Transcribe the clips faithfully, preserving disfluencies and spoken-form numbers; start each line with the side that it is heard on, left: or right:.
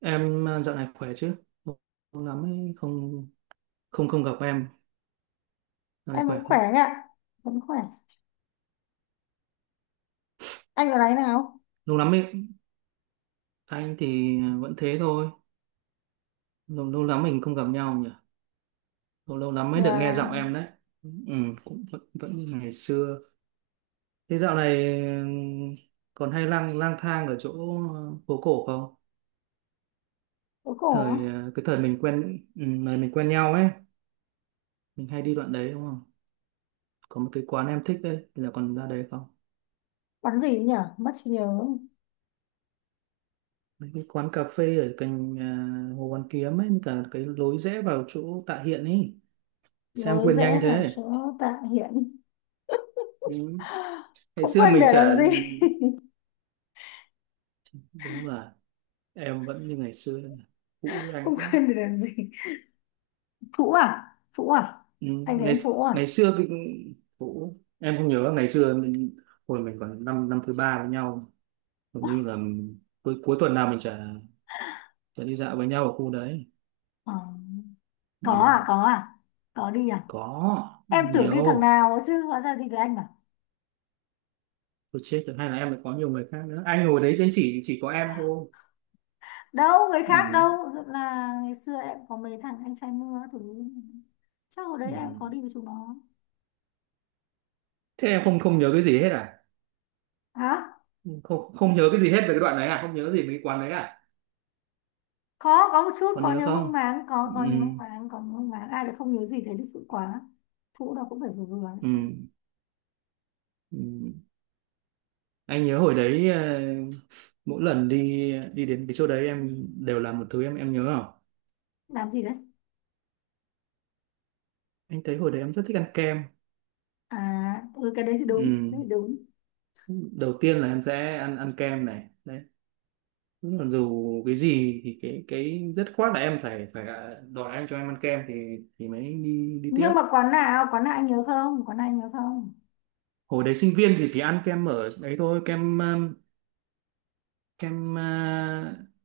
right: Em à, dạo này khỏe chứ? Lâu lắm ấy, không không không gặp em. Dạo này
left: Em
right: khỏe
left: vẫn
right: không?
left: khỏe anh ạ, vẫn khỏe. Anh ở đấy nào?
right: Lâu lắm ấy, anh thì vẫn thế thôi. Lâu, lâu lắm mình không gặp nhau nhỉ? Lâu, lâu lắm mới được
left: Nhà
right: nghe giọng em đấy. Ừ, cũng vẫn, vẫn như ngày xưa. Thế dạo này ừm, còn hay lang lang thang ở chỗ, ờ, phố cổ không?
left: phố cổ á?
right: Thời ờ, cái thời mình quen, ừ, thời mình quen nhau ấy, mình hay đi đoạn đấy đúng không? Có một cái quán em thích đấy, là còn ra đấy không?
left: Bán gì nhỉ? Mất trí nhớ.
right: Mấy cái quán cà phê ở cạnh, à, Hồ Hoàn Kiếm ấy, cả cái lối rẽ vào chỗ Tạ Hiện ấy, sang
left: Lối
right: quên nhanh
left: rẽ vào
right: thế.
left: số Tạ Hiện.
right: Ừ. Ngày
left: Không
right: xưa
left: quên
right: mình
left: để
right: chả,
left: làm gì?
right: đúng là em vẫn như ngày xưa cũ với anh
left: Không
right: quá.
left: quên để làm gì? Phũ à? Phũ à?
right: Ừ.
left: Anh thấy
right: ngày
left: em phũ à?
right: ngày xưa cái cũ, em không nhớ ngày xưa mình, hồi mình còn năm năm thứ ba với nhau, hầu như là cuối cuối tuần nào mình chả chả đi dạo với nhau ở khu đấy.
left: Ờ. Có
right: Ừ.
left: à? Có à? Có đi à?
right: Có
left: Em tưởng đi thằng
right: nhiều,
left: nào chứ hóa ra đi với anh à?
right: tôi chết rồi hay là em lại có nhiều người khác nữa, anh ngồi đấy chứ chỉ chỉ có em thôi.
left: Đâu, người khác đâu.
right: Ừ,
left: Thật là ngày xưa em có mấy thằng anh trai mưa các thứ. Chắc hồi đấy
right: ừ.
left: em có đi với chúng nó.
right: Thế em không không nhớ cái gì hết à?
left: Hả?
right: Không không nhớ cái gì hết về cái đoạn đấy à? Không nhớ gì về cái quán đấy à?
left: có có một chút,
right: Còn
left: có
right: nhớ
left: nhớ
right: không?
left: mang máng, có
right: Ừ,
left: có nhớ mang máng, có nhớ mang máng. Ai lại không nhớ gì, thế thì phụ quá. Phụ đâu cũng phải vừa vừa
right: ừ,
left: chứ.
right: ừ. Anh nhớ hồi đấy, ờ, mỗi lần đi đi đến cái chỗ đấy em đều làm một thứ, em em nhớ không?
left: Làm gì đấy
right: Anh thấy hồi đấy em rất thích ăn kem.
left: à? Ừ, cái đấy thì đúng,
right: Ừ.
left: cái đấy thì đúng.
right: Đầu tiên là em sẽ ăn ăn kem này đấy. Đúng là dù cái gì thì cái cái dứt khoát là em phải phải đòi anh cho em ăn kem thì thì mới đi đi tiếp.
left: Nhưng mà quán nào, quán nào anh nhớ không? Quán nào anh nhớ không?
right: Hồi đấy sinh viên thì chỉ ăn kem ở đấy thôi. Kem, um, kem, à,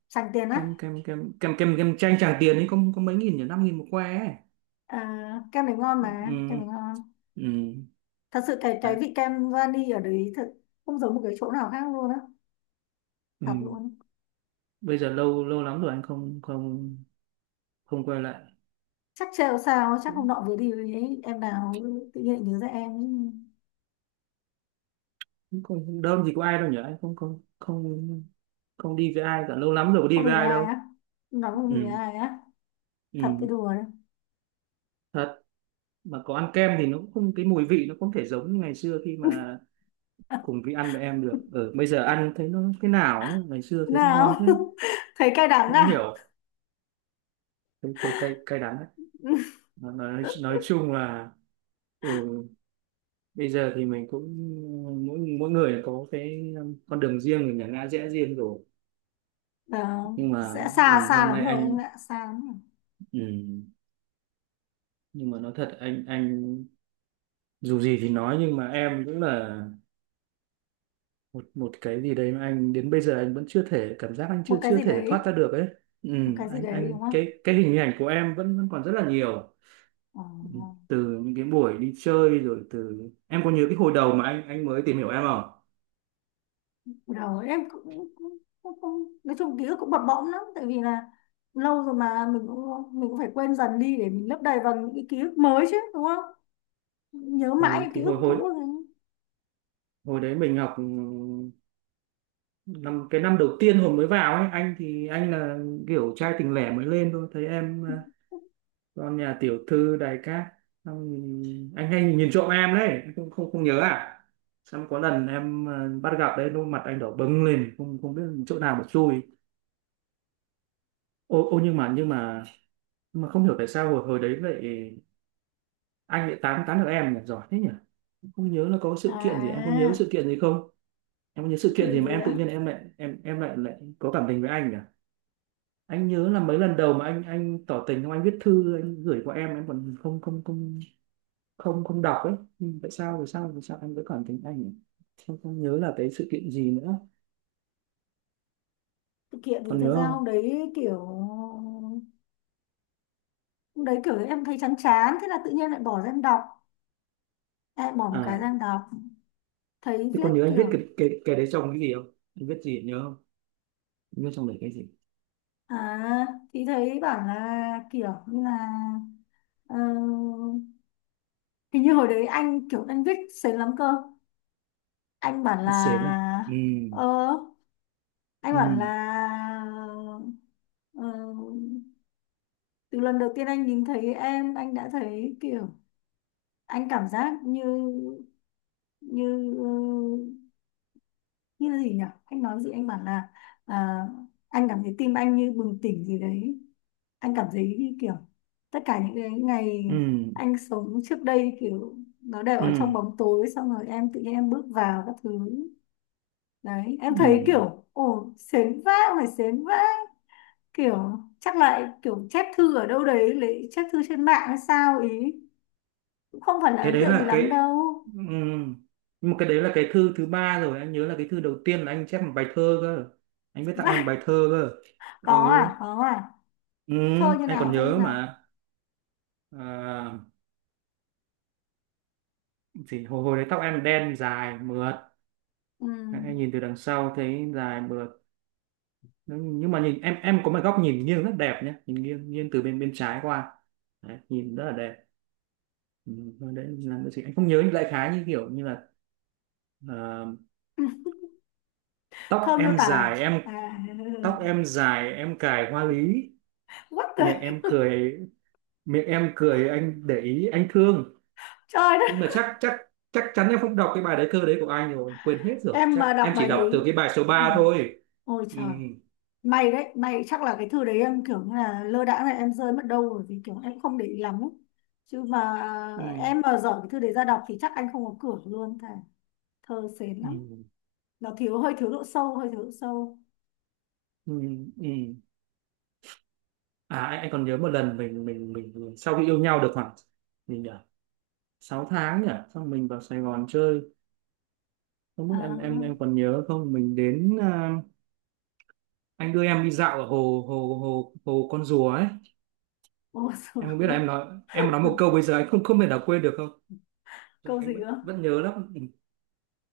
left: Sành tiền
right: kem
left: á?
right: kem kem kem kem kem chanh Tràng Tiền ấy, có có mấy nghìn nhỉ, năm nghìn một que ấy.
left: À, kem này ngon mà, kem này
right: Ừ,
left: ngon.
right: ừ,
left: Thật sự cái cái
right: đấy,
left: vị kem vani ở đấy thật không giống một cái chỗ nào khác luôn á.
right: ừ.
left: Thật luôn.
right: Bây giờ lâu lâu lắm rồi anh không không không quay lại.
left: Chắc trêu sao, chắc hôm
right: cũng
left: nọ vừa đi với em nào tự nhiên lại nhớ ra em.
right: cũng không đâu, gì có ai đâu nhỉ, anh không không không không đi với ai cả, lâu lắm rồi có
left: Không
right: đi
left: đi
right: với
left: với
right: ai
left: ai
right: đâu.
left: á? Nói không đi với
right: Ừ,
left: ai á? Thật, cái
right: ừ.
left: đùa đấy.
right: Thật, mà có ăn kem thì nó cũng không, cái mùi vị nó không thể giống như ngày xưa khi mà cùng vị ăn với em được. Ở bây giờ ăn thấy nó thế nào ấy. Ngày xưa thấy nó ngon
left: Nào.
right: thế,
left: Thấy cay đắng
right: không hiểu,
left: à?
right: thấy thấy cay cay đắng đấy. Nó- nói, nói chung là, ừ, bây giờ thì mình cũng mỗi mỗi người có cái um, con đường riêng, mình là ngã rẽ riêng rồi.
left: Nào,
right: Nhưng mà,
left: sẽ
right: ừ,
left: xa, xa
right: hôm
left: lắm
right: nay
left: rồi em
right: anh,
left: ạ, xa lắm rồi.
right: ừ, nhưng mà nói thật anh anh dù gì thì nói nhưng mà em cũng là một một cái gì đấy mà anh đến bây giờ anh vẫn chưa thể, cảm giác anh
left: Một
right: chưa
left: cái
right: chưa
left: gì
right: thể
left: đấy.
right: thoát ra được ấy. Ừ,
left: Một cái gì
right: anh
left: đấy,
right: anh
left: đúng không?
right: cái cái hình ảnh của em vẫn vẫn còn rất là nhiều.
left: Ờ, ờ.
right: Từ những cái buổi đi chơi, rồi từ, em có nhớ cái hồi đầu mà anh anh mới tìm hiểu em không?
left: Đầu em cũng, cũng, cũng, cũng nói chung ký ức cũng bập bõm lắm, tại vì là lâu rồi mà mình cũng mình cũng phải quên dần đi để mình lấp đầy bằng những cái ký ức mới chứ, đúng không? Nhớ mãi
right: Ừ,
left: những ký
right: thì
left: ức
right: hồi hồi
left: cũ rồi.
right: hồi đấy mình học, ừ, năm cái năm đầu tiên hồi mới vào ấy, anh thì anh là kiểu trai tình lẻ mới lên thôi, thấy em, à, con nhà tiểu thư đài cát, xong thì anh hay nhìn trộm em đấy, anh không không không nhớ à? Xong có lần em, à, bắt gặp đấy, đôi mặt anh đỏ bừng lên, không không biết chỗ nào mà chui. Ô ô nhưng mà, nhưng mà nhưng mà không hiểu tại sao hồi hồi đấy lại, anh lại tán tán được em nhỉ, giỏi thế nhỉ. Em không nhớ là có sự kiện gì, em có nhớ
left: À,
right: sự kiện gì không? Em có nhớ
left: sự
right: sự kiện gì
left: kiện
right: mà
left: gì
right: em tự
left: á?
right: nhiên em lại, em em lại lại có cảm tình với anh nhỉ? Anh nhớ là mấy lần đầu mà anh anh tỏ tình không, anh viết thư anh gửi qua em em còn không không không không không đọc ấy. Nhưng tại sao, tại sao tại sao anh vẫn cảm tình anh nhỉ? Không, không nhớ là cái sự kiện gì nữa.
left: Sự kiện thì
right: Còn
left: thật
right: nhớ
left: ra
right: không?
left: hôm đấy kiểu hôm đấy kiểu em thấy chán chán, thế là tự nhiên lại bỏ ra em đọc, lại bỏ một cái
right: à
left: sang đọc, thấy
right: thế
left: viết
right: còn nhớ anh viết
left: kiểu.
right: cái cái cái đấy trong cái gì không, anh viết gì nhớ không? Anh viết trong đấy cái gì?
left: À, thì thấy bảo là kiểu như là, ờ, hình như hồi đấy anh kiểu anh viết sến lắm cơ. anh bảo
right: Anh xến à?
left: là
right: Ừ.
left: ờ anh
right: Ừ.
left: bảo là ờ, từ lần đầu tiên anh nhìn thấy em, anh đã thấy kiểu anh cảm giác như như ờ, như là gì nhỉ, anh nói gì, anh bảo là, à, anh cảm thấy tim anh như bừng tỉnh gì đấy. Anh cảm thấy như kiểu tất cả những cái ngày
right: Ừ.
left: anh sống trước đây kiểu nó đều
right: Ừ.
left: ở trong bóng tối, xong rồi em tự nhiên em bước vào các thứ. Đấy em
right: Ừ. Ừ.
left: thấy kiểu ồ sến vãi, phải sến vãi. Kiểu chắc lại kiểu chép thư ở đâu đấy, lấy chép thư trên mạng hay sao ý. Cũng không phải là
right: Cái
left: ấn
right: đấy
left: tượng gì
right: là cái,
left: lắm đâu.
right: ừm, nhưng mà cái đấy là cái thư thứ ba rồi. Anh nhớ là cái thư đầu tiên là anh chép một bài thơ cơ, anh viết tặng em
left: Vãi.
right: một bài thơ cơ.
left: Có
right: Ừ,
left: à? Có à?
right: ừ.
left: Thơ như
right: Anh
left: nào?
right: còn
left: Thơ như
right: nhớ
left: nào?
right: mà. À, thì hồi hồi đấy tóc em đen dài mượt,
left: Ừm,
right: anh nhìn từ đằng sau thấy dài mượt. Nhưng mà nhìn em em có một góc nhìn nghiêng rất đẹp nhé, nhìn nghiêng, nghiêng từ bên bên trái qua, đấy, nhìn rất là đẹp. Ừ, thôi đấy là cái gì anh không nhớ, đại khái như kiểu như là, ờ, tóc
left: thơ miêu
right: em
left: tả à?
right: dài em
left: À,
right: tóc em dài em cài hoa lý,
left: what the.
right: miệng em cười miệng em cười anh để ý anh thương.
left: Trời đất.
right: Nhưng mà chắc chắc chắc chắn em không đọc cái bài đấy, thơ đấy của anh rồi, quên hết rồi,
left: Em
right: chắc
left: mà đọc
right: em
left: bài
right: chỉ đọc từ
left: đấy.
right: cái bài số
left: Ồ,
right: ba thôi.
left: ôi
right: Ừ,
left: trời. May đấy, may chắc là cái thư đấy em kiểu như là lơ đãng này, em rơi mất đâu rồi vì kiểu em không để ý lắm ấy. Chứ mà
right: ừ,
left: em mà dở cái thư đấy ra đọc thì chắc anh không có cửa luôn, thề. Thơ sến lắm,
right: ừ,
left: nó thiếu, hơi thiếu độ sâu, hơi thiếu độ sâu.
right: ừ, ừ. À, anh, anh còn nhớ một lần mình mình mình, mình sau khi yêu nhau được khoảng, mình nhỉ, sáu tháng nhỉ, xong mình vào Sài Gòn chơi, không biết
left: À,
right: em em em còn nhớ không. Mình đến, à, anh đưa em đi dạo ở hồ hồ hồ hồ con rùa ấy.
left: ô sửa.
right: Em không biết là em nói em nói một câu bây giờ anh không không thể nào quên được không? Trung
left: Câu gì
right: Anh vẫn
left: cơ?
right: vẫn nhớ lắm.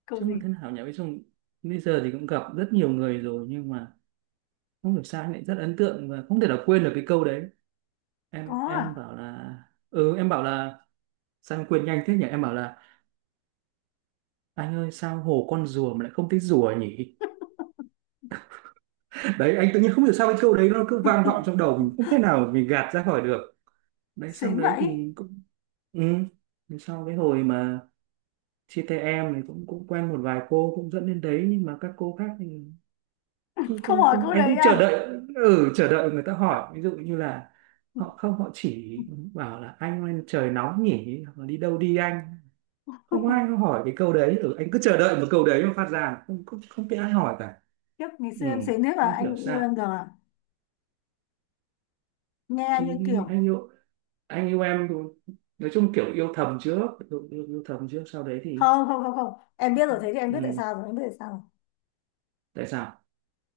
left: Câu
right: Chứ mà thế
left: gì?
right: nào nhỉ, với Trung bây giờ thì cũng gặp rất nhiều người rồi, nhưng mà không hiểu sao anh lại rất ấn tượng và không thể nào quên được cái câu đấy.
left: Có
right: Em em
left: à?
right: bảo là, ừ, em bảo là, sao em quên nhanh thế nhỉ, em bảo là anh ơi sao hồ con rùa mà lại không thấy rùa nhỉ. Đấy, anh tự nhiên không hiểu sao cái câu đấy nó cứ vang vọng trong đầu mình, không thể nào mình gạt ra khỏi được. Đấy, sau
left: Sến
right: đấy
left: vậy?
right: thì cũng, ừ, thì sau cái hồi mà chia tay em thì cũng cũng quen một vài cô, cũng dẫn đến đấy nhưng mà các cô khác thì không
left: Không
right: không
left: hỏi
right: không
left: câu
right: anh
left: đấy
right: cũng chờ
left: à?
right: đợi. Ừ, chờ đợi người ta hỏi, ví dụ như là họ không, họ chỉ bảo là anh ơi trời nóng nhỉ, hoặc là đi đâu đi anh. Không ai hỏi cái câu đấy. Ừ, anh cứ chờ đợi một câu đấy mà phát ra, không không không biết ai hỏi cả.
left: Kiếp ngày
right: Ừ,
left: xưa em sến thế mà
right: không
left: anh
right: hiểu
left: cũng yêu
right: sao,
left: em giờ à? Nghe như
right: thì
left: kiểu.
right: anh yêu, anh yêu em thì, nói chung kiểu yêu thầm trước, yêu, yêu, yêu thầm trước sau đấy thì,
left: Không, không, không, không, em biết rồi, thế thì em biết tại
right: ừ,
left: sao rồi, em biết tại sao rồi.
right: tại sao.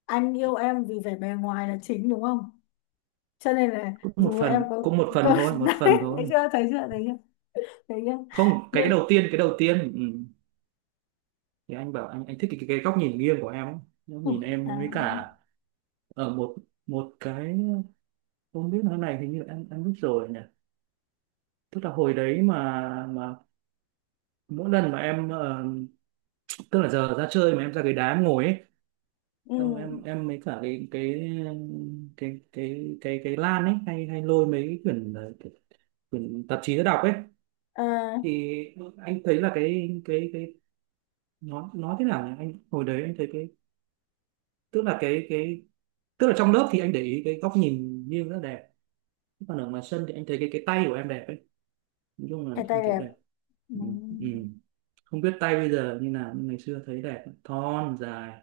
left: Anh yêu em vì vẻ bề ngoài là chính, đúng không? Cho nên là
right: Cũng một
left: dù em
right: phần,
left: có
right: cũng một phần
left: có
right: thôi, một
left: đấy.
right: phần
left: Thấy
right: thôi.
left: chưa, thấy chưa, thấy chưa, thấy chưa?
right: Không, cái
left: Đây.
right: đầu tiên, cái đầu tiên ừ, thì anh bảo anh anh thích cái, cái, cái góc nhìn nghiêng của em ấy. Góc nhìn em với
left: À,
right: cả ở một, một cái, không biết nói này hình như em em biết rồi nhỉ. Tức là hồi đấy mà mà mỗi lần mà em, ờ, tức là giờ ra chơi mà em ra cái đá em ngồi ấy,
left: ừ.
right: xong em em mấy cả cái cái cái cái cái cái lan ấy, hay hay lôi mấy cái quyển, ờ, quyển tạp chí ra đọc ấy.
left: À,
right: Thì anh thấy là cái cái cái nó nó thế nào nhỉ, anh hồi đấy anh thấy cái, tức là cái cái tức là trong lớp thì anh để ý cái góc nhìn nghiêng rất là đẹp, còn ở ngoài sân thì anh thấy cái cái tay của em đẹp ấy, nói chung là
left: cái
right: anh
left: tay
right: thấy
left: đẹp.
right: đẹp.
left: Ừ.
right: Ừ. Ừ. Không biết tay bây giờ như nào nhưng ngày xưa thấy đẹp thon dài,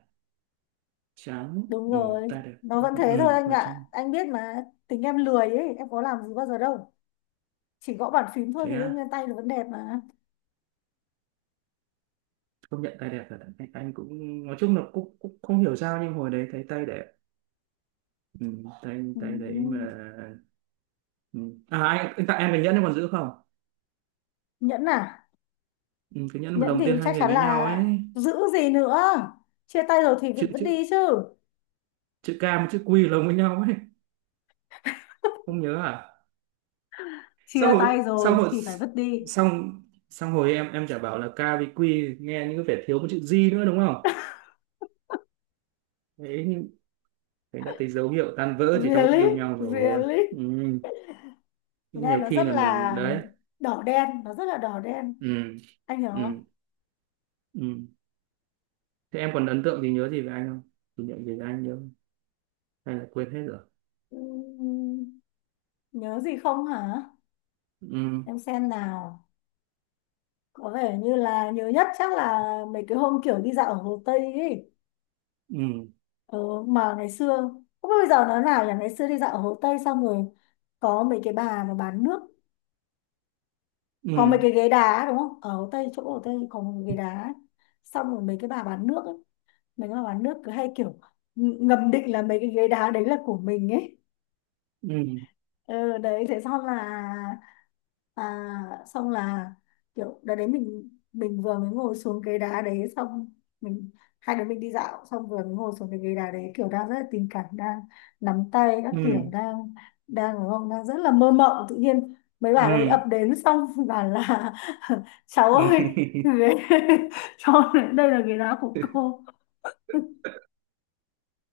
right: trắng.
left: Đúng
right: Ừ.
left: rồi.
right: Tay đẹp.
left: Nó vẫn
right: Ừ.
left: thế thôi anh
right: Nói chung,
left: ạ, anh biết mà, tính em lười ấy, em có làm gì bao giờ đâu, chỉ gõ bàn phím thôi,
right: thế
left: thì đương
right: à,
left: nhiên tay nó vẫn đẹp mà.
right: công nhận tay đẹp thật. Anh, anh cũng, nói chung là cũng, cũng không hiểu sao nhưng hồi đấy thấy tay đẹp. Ừ. tay tay đấy mà.
left: Ừ.
right: Ừ. À, anh, anh tặng em cái nhẫn em còn giữ không?
left: Nhẫn à?
right: Ừ, cái nhẫn mà
left: Nhẫn
right: đồng tiền
left: thì
right: hai
left: chắc
right: người
left: chắn
right: với nhau
left: là
right: ấy.
left: giữ gì nữa, chia tay rồi thì
right: Chữ
left: vẫn vứt
right: chữ
left: đi chứ.
right: chữ ca với chữ quy lồng với nhau ấy, không nhớ à? xong
left: Chia
right: hồi
left: tay
right: xong
left: rồi
right: hồi
left: thì phải vứt đi.
right: xong, xong hồi em em chả bảo là ca với quy nghe như có vẻ thiếu một chữ giê nữa đúng không. Đấy nhưng, đấy đã thấy dấu hiệu tan vỡ chỉ trong lúc yêu
left: Really,
right: nhau rồi.
left: really.
right: Ừ, nhưng
left: Nghe
right: nhiều
left: nó
right: khi
left: rất
right: là mình
left: là
right: đấy.
left: đỏ đen, nó rất là đỏ đen,
right: Ừ.
left: anh hiểu không?
right: Ừ. Ừ. Thế em còn ấn tượng gì, nhớ gì về anh không, kỷ niệm gì về anh nhớ không? Hay là quên hết rồi?
left: Ừm, nhớ gì không hả?
right: Ừ.
left: Em xem nào. Có vẻ như là nhớ nhất chắc là mấy cái hôm kiểu đi dạo ở Hồ Tây ấy.
right: Ừ.
left: Ừ, mà ngày xưa không biết bây giờ nó nào, là ngày xưa đi dạo ở Hồ Tây xong rồi có mấy cái bà mà bán nước,
right: Ừ.
left: có mấy cái ghế đá đúng không, ở Hồ Tây chỗ Hồ Tây có một cái ghế đá ấy. Xong rồi mấy cái bà bán nước ấy, mình là bán nước cứ hay kiểu, ừ, ngầm định là mấy cái ghế đá đấy là của mình ấy.
right: Ừ.
left: Ừ, đấy thế xong là, à, xong là kiểu đợt đấy mình mình vừa mới ngồi xuống ghế đá đấy xong, mình, hai đứa mình đi dạo xong vừa mới ngồi xuống cái ghế đá đấy kiểu đang rất là tình cảm, đang nắm tay các kiểu,
right: Ừ.
left: đang, đang đúng không, đang rất là mơ mộng, tự nhiên mấy bà đấy
right: Ừ.
left: ập đến xong bảo là, cháu
right: Ừ.
left: ơi, ghế- cho đây là ghế đá của cô.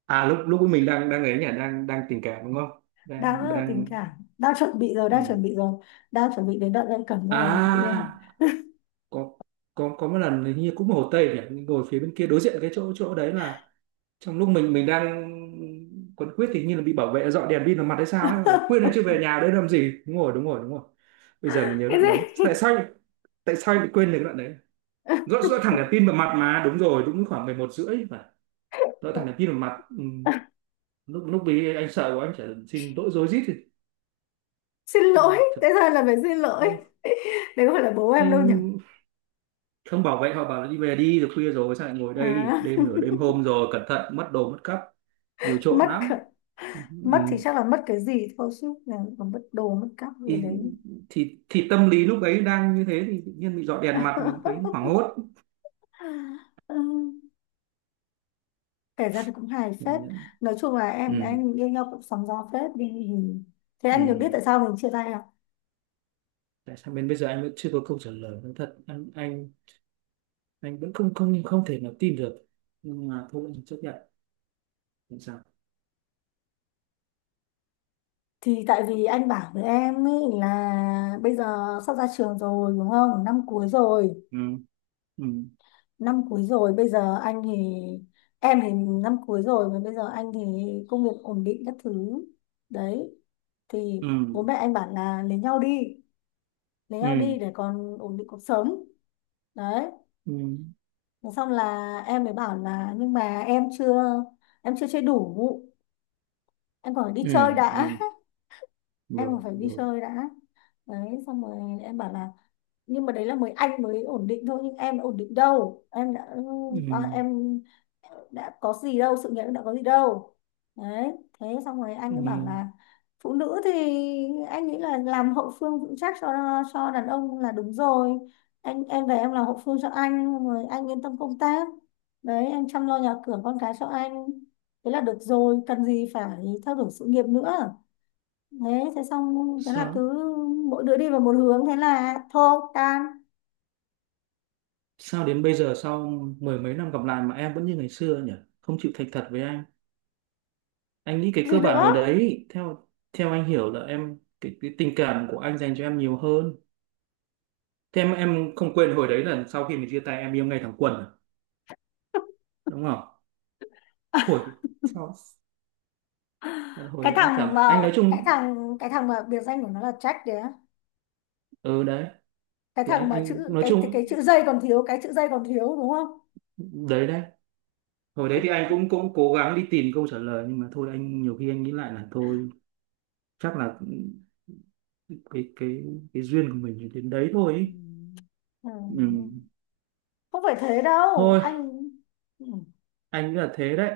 right: à lúc lúc mình đang, đang ấy nhỉ, đang đang tình cảm đúng không,
left: Đang
right: đang,
left: rất là tình
right: đang
left: cảm, đang chuẩn bị rồi,
right: ừ.
left: đang chuẩn bị rồi, đang chuẩn bị đến đoạn ân cần rồi chị em.
right: À, có có có một lần hình như cũng Hồ Tây nhỉ, ngồi phía bên kia đối diện cái chỗ chỗ đấy là, trong lúc mình mình đang quấn quýt thì hình như là bị bảo vệ dọn đèn pin vào mặt hay sao ấy, bảo là, khuyên là chưa về nhà đấy làm gì, đúng rồi, đúng rồi, đúng rồi. Bây giờ mình nhớ
left: Cái
right: đoạn đấy
left: gì?
right: tại sao, tại sao anh lại quên được cái đoạn đấy, dọn dọn thẳng đèn pin vào mặt mà, đúng rồi, đúng, khoảng mười một rưỡi phải, dọn thẳng đèn pin vào mặt. Ừ. lúc lúc ấy anh sợ quá anh chỉ xin lỗi rối rít thì,
left: Xin lỗi.
right: thật.
left: Thế ra là phải xin lỗi. Đấy không phải là bố
right: Ừ.
left: em đâu nhỉ?
right: Không, bảo vệ họ bảo là đi về đi rồi, khuya rồi sao lại ngồi đây
left: À,
right: đêm, nửa đêm hôm rồi cẩn thận mất đồ mất cắp, nhiều trộm
left: mất
right: lắm.
left: cả-
right: Ừ,
left: mất thì chắc là mất cái gì thôi chứ là còn mất đồ mất cắp gì
right: thì,
left: đấy.
right: thì thì tâm lý lúc ấy đang như thế thì tự nhiên bị dọi đèn mặt mình thấy hoảng hốt.
left: Ừ, kể ra thì cũng hài phết. Nói chung là em
right: Ừ.
left: em yêu nhau cũng sóng gió phết đi. Thế
right: Ừ.
left: anh được biết tại sao mình chia tay à?
right: Tại sao bên bây giờ anh vẫn chưa có câu trả lời, nói thật anh anh anh vẫn không không không thể nào tin được, nhưng mà thôi anh chấp nhận, không sao.
left: Thì tại vì anh bảo với em ý là bây giờ sắp ra trường rồi đúng không, năm cuối rồi,
right: Ừ. Ừ.
left: năm cuối rồi bây giờ anh thì, em thì, năm cuối rồi mà bây giờ anh thì công việc ổn định các thứ, đấy thì
right: Ừ.
left: bố mẹ anh bảo là lấy nhau đi, lấy nhau
right: Ừ.
left: đi để còn ổn định cuộc sống, đấy.
right: Ừ.
left: Thế xong là em mới bảo là nhưng mà em chưa em chưa chơi đủ, em còn phải đi
right: Ừ.
left: chơi đã.
right: Ừ.
left: Em còn
right: Rồi,
left: phải đi
right: rồi.
left: chơi đã, đấy xong rồi em bảo là nhưng mà đấy là mới anh mới ổn định thôi, nhưng em đã ổn định đâu, em đã,
right: Ừ.
left: à, em đã có gì đâu, sự nghiệp đã có gì đâu, đấy. Thế xong rồi anh
right: Ừ.
left: ấy bảo là phụ nữ thì anh nghĩ là làm hậu phương vững chắc cho cho đàn ông là đúng rồi, anh em về em làm hậu phương cho anh xong rồi anh yên tâm công tác, đấy em chăm lo nhà cửa con cái cho anh thế là được rồi, cần gì phải theo đuổi sự nghiệp nữa, đấy thế xong thế là
right: sao
left: cứ mỗi đứa đi vào một hướng, thế là thôi, tan.
right: sao đến bây giờ sau mười mấy năm gặp lại mà em vẫn như ngày xưa nhỉ, không chịu thành thật với anh. Anh nghĩ cái
left: Gì
right: cơ
left: nữa?
right: bản hồi đấy theo, theo anh hiểu là em, cái, cái tình cảm của anh dành cho em nhiều hơn. Thế em em không quên hồi đấy là sau khi mình chia tay em yêu ngay thẳng quần à? Đúng không? Thổi. Sao hồi
left: Cái
right: đấy anh cảm
left: thằng mà,
right: anh nói
left: cái
right: chung.
left: thằng cái thằng mà biệt danh của nó là Jack đấy á.
right: Ừ. Đấy
left: Cái
right: thì
left: thằng
right: anh
left: mà
right: anh
left: chữ,
right: nói
left: cái cái
right: chung,
left: chữ dây còn thiếu, cái chữ dây còn thiếu, đúng không?
right: đấy đấy. Hồi đấy thì anh cũng cũng cố gắng đi tìm câu trả lời nhưng mà thôi anh nhiều khi anh nghĩ lại là thôi, chắc là cái cái cái duyên của mình đến đấy thôi
left: Ừ.
right: ý.
left: Ừ.
right: Ừ.
left: Không phải thế đâu
right: Thôi
left: anh. Ừ.
right: anh nghĩ là thế đấy,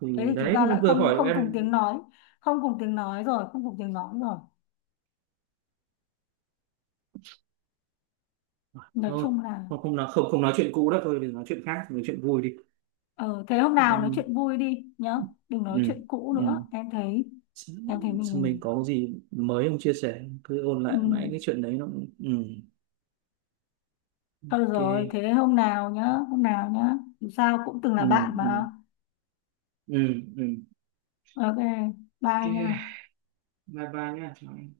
right: thì,
left: Thế thì
right: đấy,
left: chúng ta
right: em
left: lại
right: vừa
left: không
right: hỏi
left: không cùng
right: em.
left: tiếng nói, không cùng tiếng nói rồi, không cùng tiếng nói rồi, nói
right: Thôi
left: chung là.
right: không không nói không không nói chuyện cũ đó thôi, đừng nói chuyện khác, nói chuyện vui đi
left: Ờ, thế hôm nào nói
right: em.
left: chuyện vui đi nhá, đừng nói
right: Ừ.
left: chuyện cũ
right: Ừ.
left: nữa em thấy
right: Sao
left: em thấy
right: sao mình
left: mình,
right: có gì mới không chia sẻ, cứ ôn
left: ừ.
right: lại mãi cái chuyện đấy nó cũng- ừ.
left: Thôi được rồi,
right: OK.
left: thế hôm nào nhá, hôm nào nhá, dù sao cũng từng là
right: Ừ.
left: bạn
right: Ừ.
left: mà.
right: Ừ. Ừ.
left: OK, bye
right: OK.
left: nha.
right: Bye bye nha, chào em.